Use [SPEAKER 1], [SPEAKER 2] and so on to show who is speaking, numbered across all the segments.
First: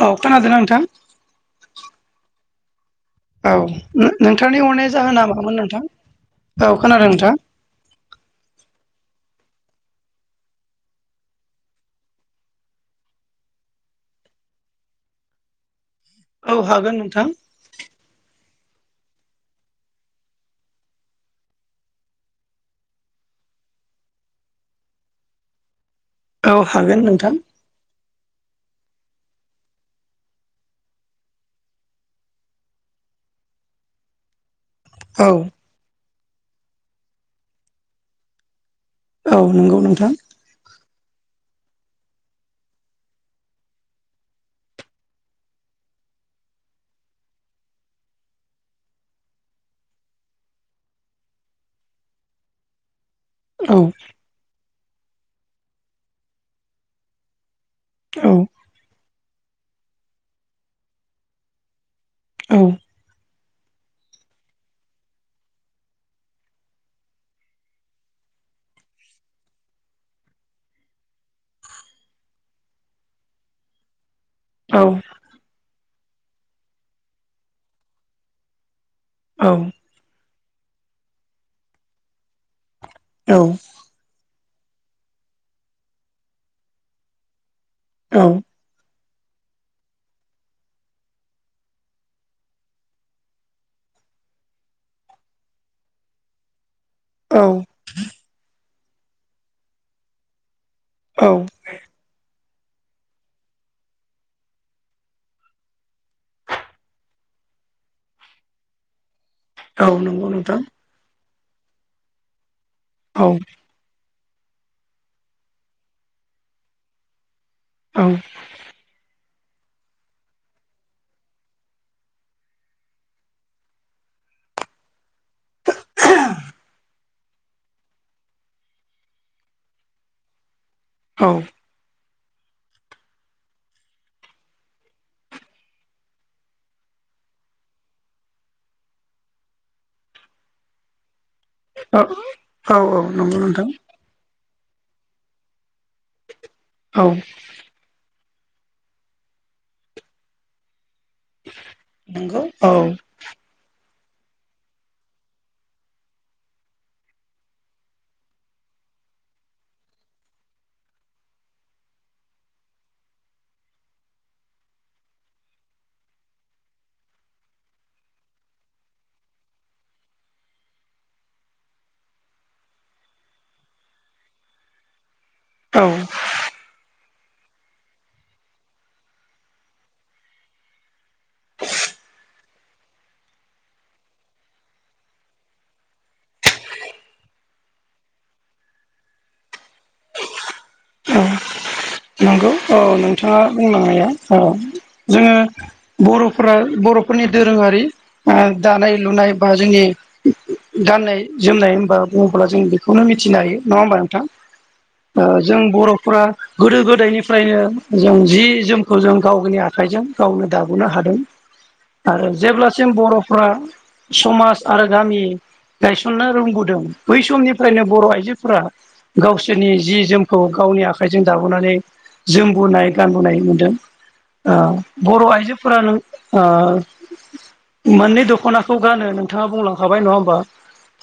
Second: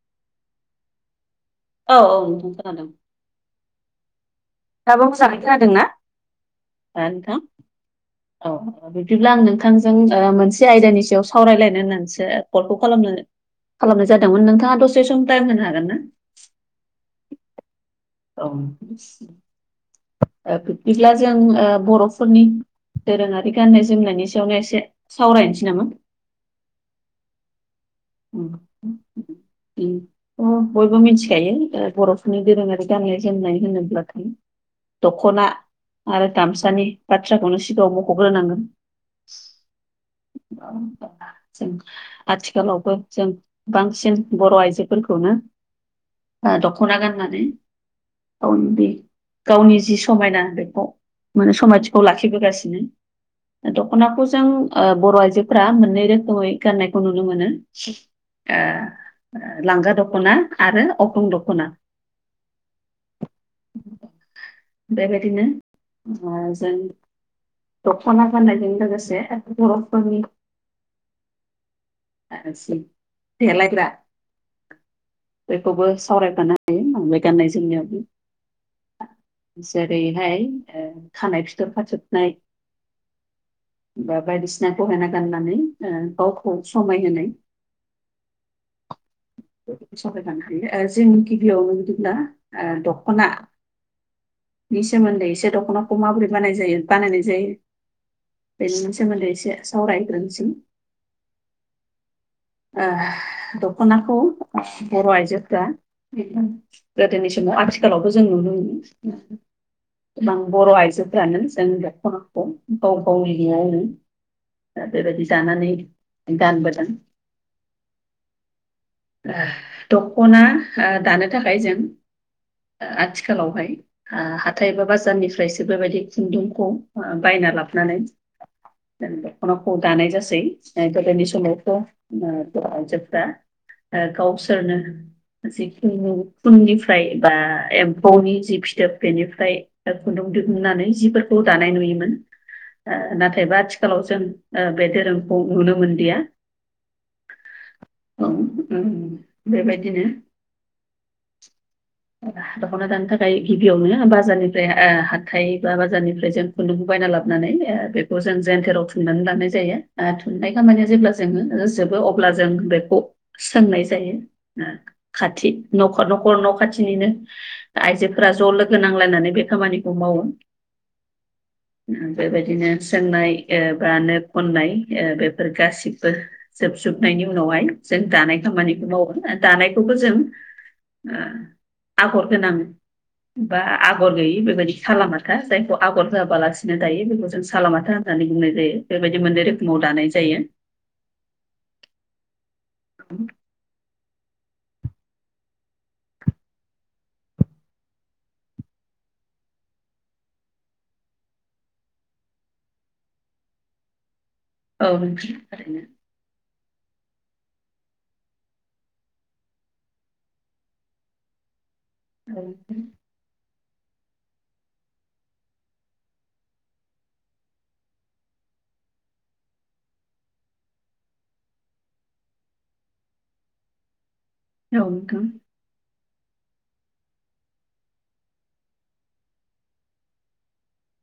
[SPEAKER 1] औ खोनादों ना नोंथां?
[SPEAKER 2] औ औ नोंथां खोनादों।
[SPEAKER 1] औ नोंथांनि हरनाया
[SPEAKER 2] दाबो
[SPEAKER 1] जाहोना
[SPEAKER 2] मोजाङै
[SPEAKER 1] मामोन
[SPEAKER 2] खोनादों
[SPEAKER 1] नोंथां
[SPEAKER 2] ना?
[SPEAKER 1] औ खोनादों नोंथां।
[SPEAKER 2] औ। बिदिब्ला आं नोंथांजों ओ मोनसे आयदानि सायाव सावरायलायनो होननानैसो कलखौ खालामनो खालामनाय जादोंमोन। नोंथाङा दसे सम टाइम होनो हागोन ना?
[SPEAKER 1] औ हागोन नोंथां।
[SPEAKER 2] औ। ओ बिब्दिब्ला जों बर'फोरनि दोरोङारि गाननाय जोमनायनि सायावनो एसे सावरायनोसै नामा?
[SPEAKER 1] औ हागोन नोंथां।
[SPEAKER 2] [inaudible] अ बयबो मिथिखायो ओ बर'फोरनि दोरोङारि गाननाय जोमनाय होनोब्लाथाय
[SPEAKER 1] औ
[SPEAKER 2] दख'ना आरो गामसानि बाथ्राखौनो सिगाङाव मखग्रोनांगोन।
[SPEAKER 1] औ नंगौ नोंथां।
[SPEAKER 2] [unintelligible] आथिखालाव जों बांसिन बर' आइजोफोरखौनो ओ दखना गान्नानै गावनि जि समायना बेखौ माने समायथिखौ लाखिबोगासिनो।
[SPEAKER 1] औ
[SPEAKER 2] दख'नाखौ जों ओ बर' आइजोफोरा मोननै रोखोमै गाननायखौ नुनो मोनो।
[SPEAKER 1] औ
[SPEAKER 2] ओ लांगा दख'ना आरो अग्रं दख'ना।
[SPEAKER 1] औ।
[SPEAKER 2] बेबायदिनो ओ जों दख'ना गाननायजों लोगोसे बर'फोरनि जि देलायग्रा
[SPEAKER 1] औ।
[SPEAKER 2] बेखौबो सावरायफानो हायो ओ बे गाननाय जोमनायाव
[SPEAKER 1] औ
[SPEAKER 2] जे ओरैहाय ओ खानाय फिथोब खाथोबनाय
[SPEAKER 1] औ।
[SPEAKER 2] बा बायदिसिना गहेना गाननानै गावखौ समायहोनो
[SPEAKER 1] औ।
[SPEAKER 2] [unintelligible] जों गिबियाव बिदिब्ला दख'ना बिनि सोमोन्दै एसे दख'नाखौ माबोरै गान्नाय जायो बानायनाय
[SPEAKER 1] औ
[SPEAKER 2] जायो बेनि सोमोन्दै एसे सावरायग्रोनोसै।
[SPEAKER 1] औ।
[SPEAKER 2] ओ दख'नाखौ बर' आइजोफोरा गोदोनि समाव आथिखालावबो जों नुनो मोनो,
[SPEAKER 1] औ नंगौ
[SPEAKER 2] गोबां
[SPEAKER 1] नोंथां
[SPEAKER 2] बर' आइजोफ्रानो जों दख'नाखौ गाव
[SPEAKER 1] औ
[SPEAKER 2] गावनि न'आवनो दा बेबायदि दानानै गानबोदों।
[SPEAKER 1] औ।
[SPEAKER 2] ओ दख'ना ओ दानो थाखाय जों ओ आथिखालावहाय ओ हाथाय एबा बाजारनिफ्रायसो बेबायदि खुन्दुंखौ बायना लाबोनानै दख'नाखौ दानाय जासै, गोदोनि
[SPEAKER 1] औ
[SPEAKER 2] समावथ' ओ बर' आइजोफ्रा ओ गावसोरनो जिखिनि खुननिफ्राय बा एम्फौनि जि फिथोब बेनिफ्राय खुन्दुं दिहुन्नानै जिफोरखौ दानाय नुयोमोन,
[SPEAKER 1] औ नंगौ
[SPEAKER 2] नाथायबा
[SPEAKER 1] नोंथां
[SPEAKER 2] आथिखालाव जों ओ बे धोरोमखौ नुनो मोनलिया।
[SPEAKER 1] औ
[SPEAKER 2] औ ओम बेबायदिनो
[SPEAKER 1] नंगौ औ
[SPEAKER 2] दख'ना दानो थाख ओम गिबियावनो बाजारनिफ्राय हाथाय बा बाजारनिफ्राय जों खुन्दुंखौ बायना लाबोनानै खौ जों जेन्टेराव थुननानै लानाय जायो ओ थुननाय खामानिया जेब्ला जोबो ओ जोबो अब्ला जों बेखौ सोंनाय जायो। खाथि न'खर न'खर न' खाथिनिनो आइजोफोरा ज' लोगो नांलायनानै बे खामानिखौ मावो। बेबायदिनो सोंनाय ओ बा नो खननाय बेफोर
[SPEAKER 1] औ
[SPEAKER 2] गासिबो जोबजोबनायनि उनावहाय जों दानाय खामानिखौ मावो दानायखौबो जों ओ आगर गोनां बा आगर गैयि बेबायदि साला माथा जायखौ आगर होयाबालासिनो दायो बेखौ जों सालामाथा होननानै बुंनाय जायो बेबायदि मोननै रोखोमाव दानाय जायो।
[SPEAKER 1] नंगौ औ नोंथाङा बुंलांनाया औ जोङो बर'फोरा बर'फोरनि दोरोङारि दानाय लुनाय बा जोंनि गाननाय जोमनाय होनबा बुङोब्ला जों बेखौनो मिथिनो हायो नङा होमबा नोंथां।
[SPEAKER 2] औ नोंथां
[SPEAKER 1] जों बर'फोरा गोदो गोदाय दायनिफ्रायनो जों जि जोमखौ जों गावनि आखाइजों गावनो दाबोनो हादों। आरो जेब्लासिम बर'फ्रा समाज आरो गामि गायसननो रोंबोदों बै समनिफ्रायनो बर' आइजोफोरा गावसोरनि जि जोमखौ गावनि आखाइजों दाबोनानै जोमबोनाय गानबोनाय मोन्दों बर' आइजो फोरा नों ओ मोननै दख'नाखौ गानो नोंथाङा बुंलांखाबाय नङा होमबा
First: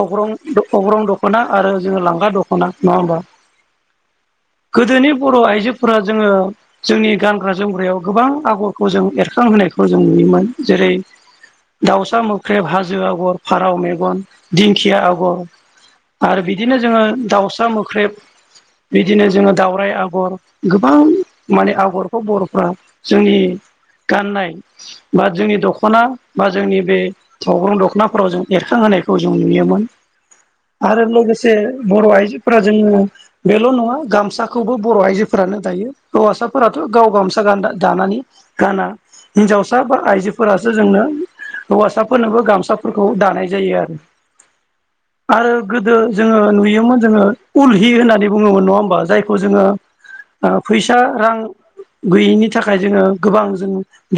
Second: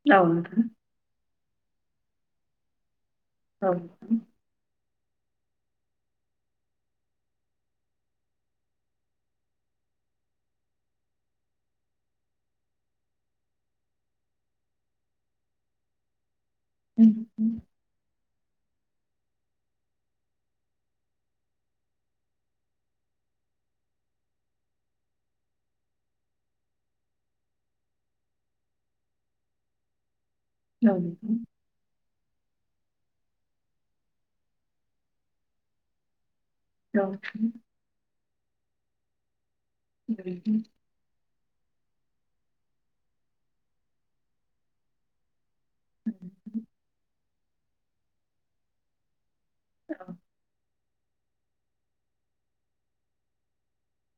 [SPEAKER 1] अग्रं अग्रं दख'ना आरो जोङो लांगा दख'ना नङा होमबा
[SPEAKER 2] औ
[SPEAKER 1] गोदोनि बर' आइजोफोरा जोङो जोंनि गानग्रा जोमग्रायाव गोबां आगरखौ जों एरखांहोनायखौ जों नुयोमोन जेरै दाउसा मोख्रेब हाजो आगर फाराव मेगन दिंखिया आगर आरो बिदिनो जोङो दाउसा मोख्रेब बिदिनो जोङो दावराय आगर गोबां माने आगरफ्राव बर'फ्रा जोंनि गाननाय बा जोंनि दख'ना बा जोंनि बे अग्रं दख'नाफोराव जों एरखांहोनायखौ जों नुयोमोन।
[SPEAKER 2] [inaudible]
[SPEAKER 1] आरो लोगोसे बर' आइजोफोरा जोङो बेल' नङा गामसाखौबो बर' आइजो फोरानो दायो हौवासाफोराथ' गाव गामसा गानदा दानानै गाना हिन्जावसा बा आइजोफोरासो जोंनो हौवासाफोरनोबो गामसाफोरखौ दानाय जायो आरो
[SPEAKER 2] [inaudible]
[SPEAKER 1] आरो गोदो जोङो नुयोमोन जोङो उल हि होननानै बुङोमोन नङा होमबा जायखौ जोङो ओ फैसा रां गैयिनि थाखाय जोङो गोबां जों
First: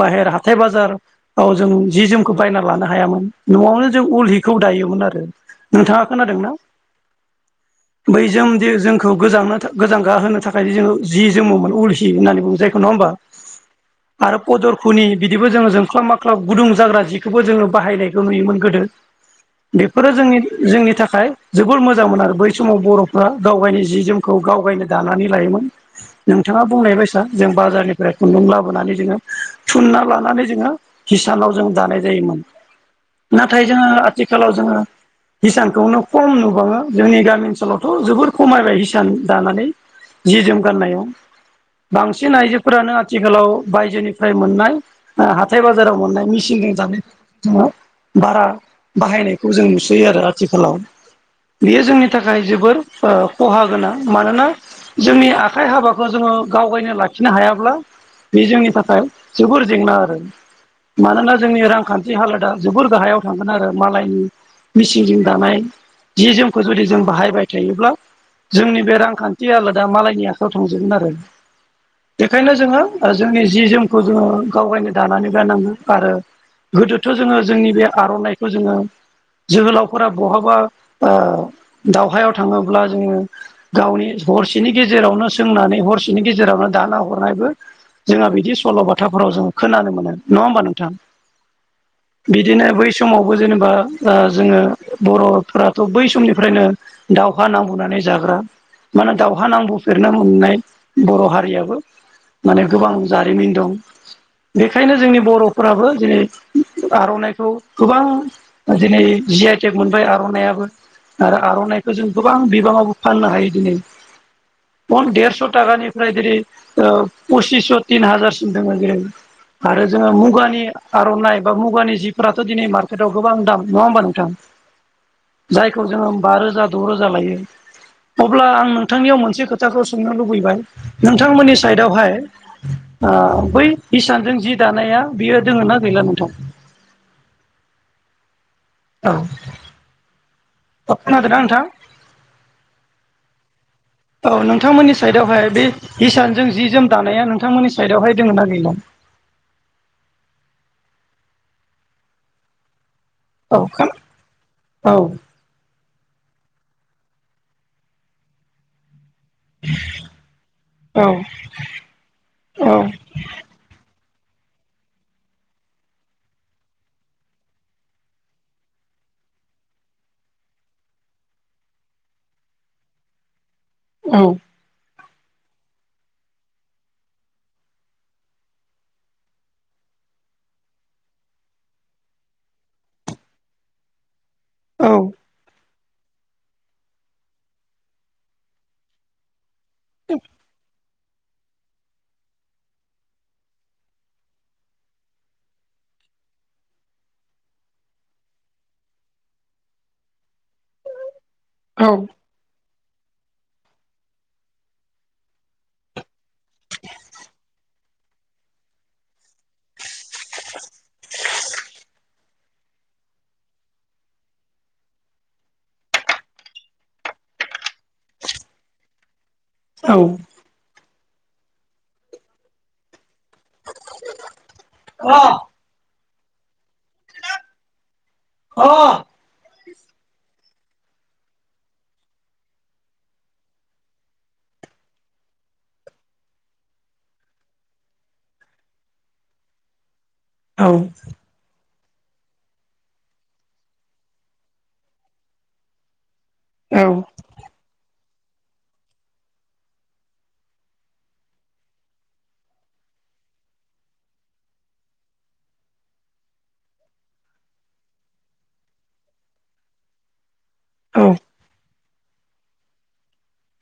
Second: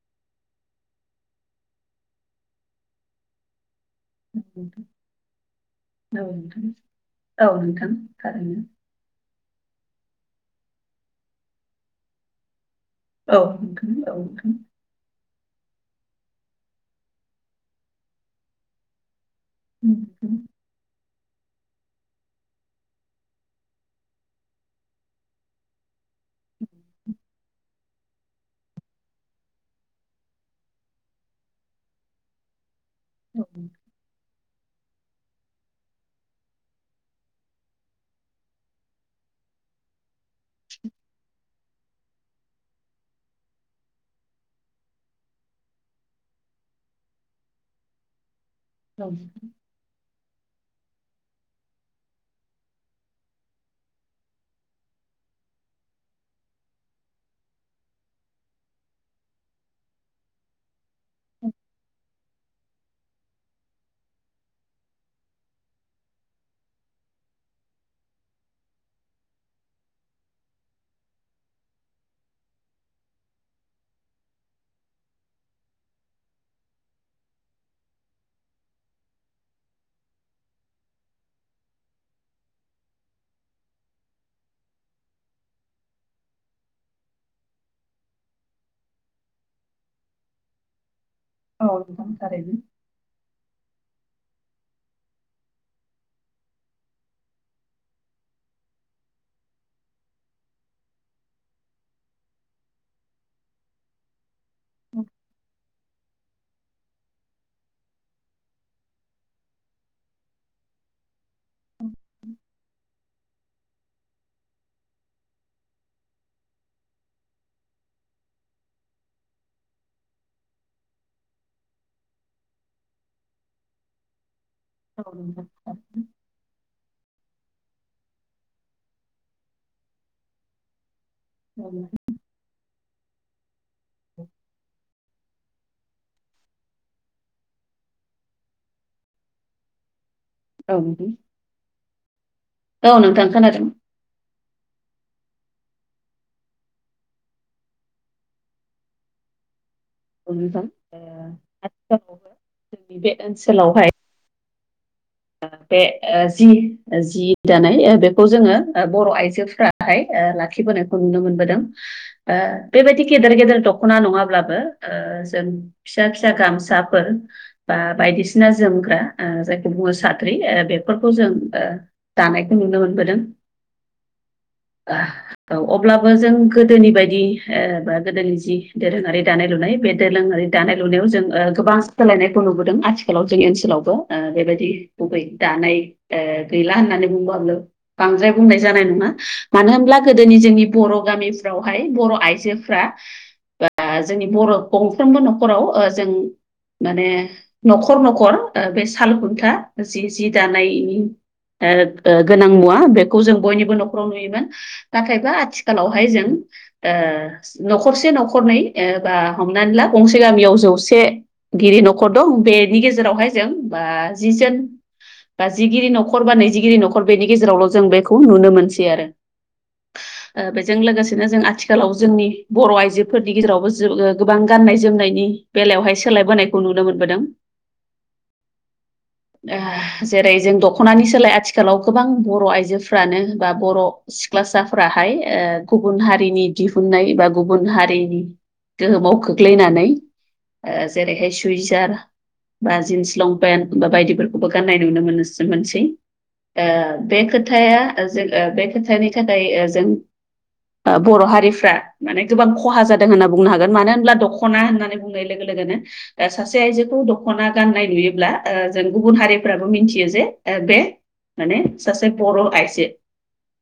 [SPEAKER 1] बाहेर हाथाय बाजार औ जों जि जोमखौ बायना लानो हायामोन। न'आवनो जों उल हिखौ दायोमोन आरो नोंथाङा खोनादों ना? बैजों दि जोंखौ गोजांनो था गोजांगा होनो थाखाय जोङो जि जोमोमोन उल हि होननानै बुङो जायखौ नङा होमबा
[SPEAKER 2] औ नोंथां औ नोंथां
[SPEAKER 1] खुनि बिदिबो जोङो जोंख्लाब माख्लाब गुदुं जाग्रा जिखौबो जोङो बाहायनायखौ नुयोमोन गोदो। बेफोरो जोंनि जोंनि थाखाय जोबोर मोजांमोन आरो बै समाव बर'फ्रा गाव गायनि जि जोमखौ गावगायनो दानानै लायोमोन। नोंथाङा बुंनाय बायसा जों बाजारनिफ्राय खुन्दुं लाबोनानै जोङो थुनना लानानै जोङो किसानाव जों दानाय जायोमोन नाथाय जोङो आथिखालाव जोङो हिसानखौनो खम नुबाबो जोंनि गामि ओनसोलावथ' जोबोर खमायबाय हिसान दानानै जि जोम गाननायाव बांसिन आइजोफोरानो आथिखालाव बायजोनिफ्राय मोननाय हाथाय बाजाराव मोननाय मिसिंजों दानाय जोङो बारा बाहायनायखौ जों नुसोयो आरो आथिखालाव। बियो जोंनि थाखाय जोबोर ओ खहा गोनां मानोना जोंनि आखाइ हाबाखौ जोङो गावगायनो लाखिनो हायाब्ला बे जोंनि थाखाय जोबोर जेंना आरो मानोना जोंनि रांखान्थि हालोदा जोबोर गाहायाव थांगोन आरो मालायनि मिसिनजों दानाय जि जोमखौ जुदि जों बाहायबाय थायोब्ला जोंनि बे रांखान्थि हालाद दा मालायनि आखायाव थांजोबगोन आरो बेखायनो जोङो जोंनि जि जोमखौ जोङो गावायनो दानानै गारनांगो आरो गोदोथ' जोङो जोंनि बे आर'नाइखौ जोङो जोहोलावफोरा बहाबा ओ दावहायाव थाङोब्ला जोङो गावनि हरसेनि गेजेरावनो सोंनानै हरसेनि गेजेरावनो दाना हरनायबो। जोंहा बिदि सल' बाथाफोराव जो खोनानो मोनो नङा होमबा नोंथां
[SPEAKER 2] थारैनो
[SPEAKER 1] बिदिनो बै समावबो जेनेबा ओ जोङो बर'फ्राथ' बै समनिफ्रायनो दाउहा नांबोनानै जाग्रा माने दावहा नांबोफेरनो मोननाय बर' हारियाबो माने गोबां जारिमिन दं बेखायनो जोंनि बर'फोराबो दिनै आर'नाइखौ गोबां दिनै जि आइ टेक मोनबाय आर'नायइाबो। आरो आर'नाइखौ जों गोबां बिबाङाबो फाननो हायो दिनै फन देरस' थाखानिफ्राय जेरै ओ पसिसस' तिन हाजारसिम दङो जेरै आरो जोङो मुगानि आर'नाइ बा मुगानि जिफोराथ' दिनै मार्केटआव गोबां दाम नङा होमबा नोंथां
[SPEAKER 2] औ नोंथां
[SPEAKER 1] जायखौ जोङो बा रोजा द' रोजा लायो अब्ला आं नों थांनियाव मोनसे खोथाखौ सोंनो लुबैबाय नोंथांमोननि साइडआवहाय ओ बै इसानजों जि दानाया बियो दोङ ना गैला नोंथां औ
[SPEAKER 2] औ
[SPEAKER 1] खोनादोंना नोंथां
[SPEAKER 2] नोंथां औ नोंथां औ नोंथां औ नोंथां औ नोंथां औ नोंथां औ नोंथां थारैनो औ नोंथां औ नोंथां औ नोंथां थारैनो औ नोंथां औ नोंथां औ नोंथां खोनादों
[SPEAKER 1] औ नोंथांमोननि साइदआवहाय बे हिसानजों जि जोम दानाया नोंथांमोननि साइडआवहाय दोङो ना गैला।
[SPEAKER 2] ओ आथिखालाव जोंनि बे
[SPEAKER 1] औ खोन
[SPEAKER 2] ओनसोलावहाय
[SPEAKER 1] औ
[SPEAKER 2] बे ओ जि जि दानाय ओ बेखौ जोङो बर' आइजो फ्राहाय लाखिबोनायखौ
[SPEAKER 1] औ
[SPEAKER 2] नुनो मोनबोदों। ओ बेबायदि गेदेर गेदेर दख'ना नङाब्लाबो ओ जों। फिसा फिसा गामसाफोर बा बायदिसिना जोमग्रा ओ जायखौ बुङो। साख्रि ओ बेफोरखौ जों ओ दानायखौ नुनो मोनबोदों
[SPEAKER 1] औ
[SPEAKER 2] ओ अब्लाबो जों गोदोनि बायदि ओ बा गोदोनि जि दोरोङारि दानाय लुनाय बे दोरोङारि दानाय-लुनायाव जों ओ गोबां सोलायनायखौ नुबोदों आथिखालाव जोंनि ओनसोलावबो ओ बेबायदि।
[SPEAKER 1] औ
[SPEAKER 2] गुबै दानाय ओ गैला होननानै बुंबाबो बांद्राय बुंनाय जानाय नङा मानो होनब्ला गोदोनि जोंनि बर' गामिफ्रावहाय बर' आइजोफ्रा बा जोंनि बर' गंफ्रोमबो न'खराव ओ जों माने न'खर न'खर ओ बे साल खुन्था। जि जि दानायनि ओ गोनां मुवा बेखौ जों बयनिबो न'खराव नुयोमोन। नाथायबा आथिखालावहाय जों ओ न'खरसे न'खरनै ओ बा हमनानै ला गंसे गामियाव जौसे गिदिर न'खर दं बेनि गेजेरावहाय जों ओ जि जोन बा जिगिरि न'खर बा नैजिगिरि न'खर बेनि गेजेरावल' जों बेखौ नुनो मोनसै आरो
[SPEAKER 1] औ
[SPEAKER 2] ओ बेजों लोगोसेनो जों आथिखालाव जोंनि बर' आइजो फोरनि गेजेरावबो गोबां गाननाय-जोमनायनि बेलायावहाय सोलायबोनायखौ नुनो मोनबोदों
[SPEAKER 1] [unintelligible]
[SPEAKER 2] ओ जेरै जों दख'नानि सोलाय आथिखालाव गोबां बर' आइजोफ्रानो बा बर' सिख्लासाफोराहाय ओ गुबुन हारिनि दिहुननाय बा गुबुन हारिनि गोहोमाव खोख्लैनानै। जेरैहाय सुइजार बा जिन्स लंपेन्ट बा बायदि। खौबो गाननाय नुनो मोनसो मोनसै ओ
[SPEAKER 1] औ
[SPEAKER 2] बे खोथाया जों बे खोथानि थाखाय जों बर' हारिफ्रा माने गोबां खहा जादों होनना बुंनो हागोन मानो होनब्ला दख'ना होननानै नाय लोगो लोगोनो सासे आइजोखौ दख'ना गाननाय नुयोब्ला ओ जों गुबुन हारिफ्राबो मिथियो जे बे माने सासे बर' आइजो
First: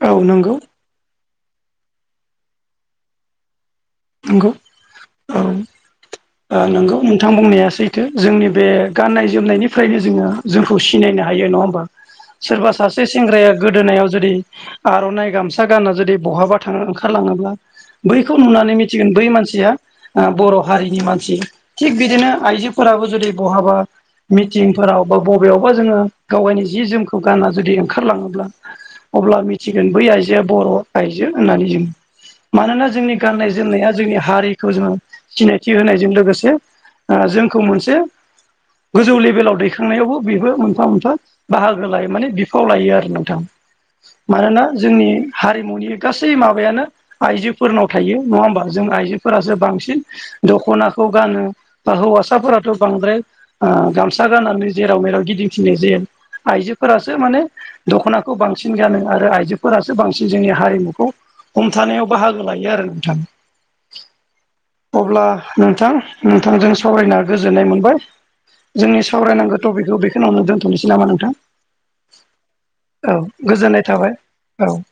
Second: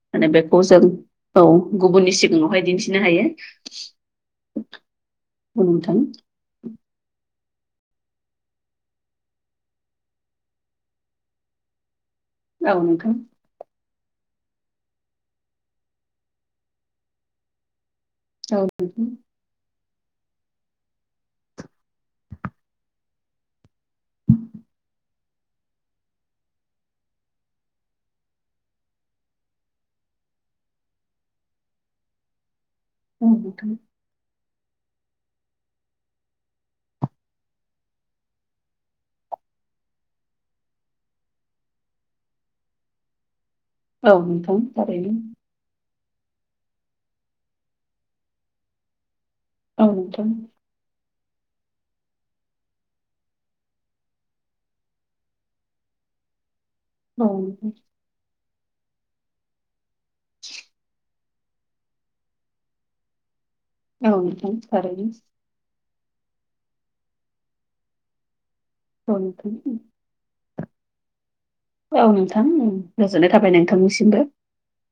[SPEAKER 1] औ
[SPEAKER 2] माने
[SPEAKER 1] नंगौ
[SPEAKER 2] बेखौ जों औ गुबुननि सिगाङावहाय दिन्थिनो हायो।
[SPEAKER 1] नंगौ औ। ओ नोंगौ नोंथां बुंनाया सैथो जोंनि बे गाननाय जोमनायनिफ्रायनो जोङो जोंखौ सिनायनो हायो नङा होमबा।
[SPEAKER 2] [inaudible]
[SPEAKER 1] सोरबा सासे
[SPEAKER 2] नोंथां
[SPEAKER 1] सेंग्राया गोदोनायाव जुदि आर'नाइ गामसा गाना जुदि बहाबा थाङो ओंखारलाङोब्ला बैखौ
[SPEAKER 2] औ
[SPEAKER 1] नुनानै सिया बर' हारिनि मानसि थिग बिदिनो आइजोफोराबो जुदि बहाबा मिटिंफोराव बा बबेयावबा जोङो गावागायनि जि जोमखौ गान्ना जुदि ओंखारलाङोब्ला अब्ला मिथिगोन बै आइजोआ बर' आइजो होननानै जों मानोना जोंनि गाननाय
[SPEAKER 2] नोंथां
[SPEAKER 1] जोमनाया जोंनि हारिखौ जोङो सिनायथि होनायजों लोगोसे ओ जोंखौ मोनसे गोजौ लेभेलाव दैखांनायावबो बेबो मोनफा मोनफा बाहागो लायो माने बिफाव लायो आरो नोंथां
[SPEAKER 2] औ नोंथां औ नोंथां
[SPEAKER 1] मानोना जोंनि
[SPEAKER 2] थारैनो
[SPEAKER 1] हारिमुनि गासै माबायानो आइजोफोरनाव थायो नङा होमबा जों आइजोफोरा जोब
[SPEAKER 2] औ
[SPEAKER 1] बांसिन
[SPEAKER 2] नोंथां
[SPEAKER 1] दख'नाखौ गानो बा हौवासाफोराथ' बांद्राय ओ गामसा गाननानै जेराव मेराव गिदिंथिङो जे आइजोफोरासो
[SPEAKER 2] औ
[SPEAKER 1] माने
[SPEAKER 2] नोंथां
[SPEAKER 1] दख'ना खौ बांसिन गानो आरो आइजोफोरासो बांसिन जोंनि हारिमुखौ हमथानायाव बाहागो लायो आरो। [inaudible]
[SPEAKER 2] औ नोंथां थारैनो
[SPEAKER 1] अब्ला नोंथां नोंथांजों सावरायना गोजोननाय मोनबाय जोंनि
[SPEAKER 2] औ
[SPEAKER 1] सावरायनांगौ
[SPEAKER 2] नोंथां
[SPEAKER 1] टपिकखौ बे खिनावनो दोनथ'नोसै नामा नोंथां।
[SPEAKER 2] औ नोंथां
[SPEAKER 1] औ
[SPEAKER 2] गोजोननाय थाबाय
[SPEAKER 1] गोजोननाय थाबाय
[SPEAKER 2] नोंथांनिसिमबो।
[SPEAKER 1] औ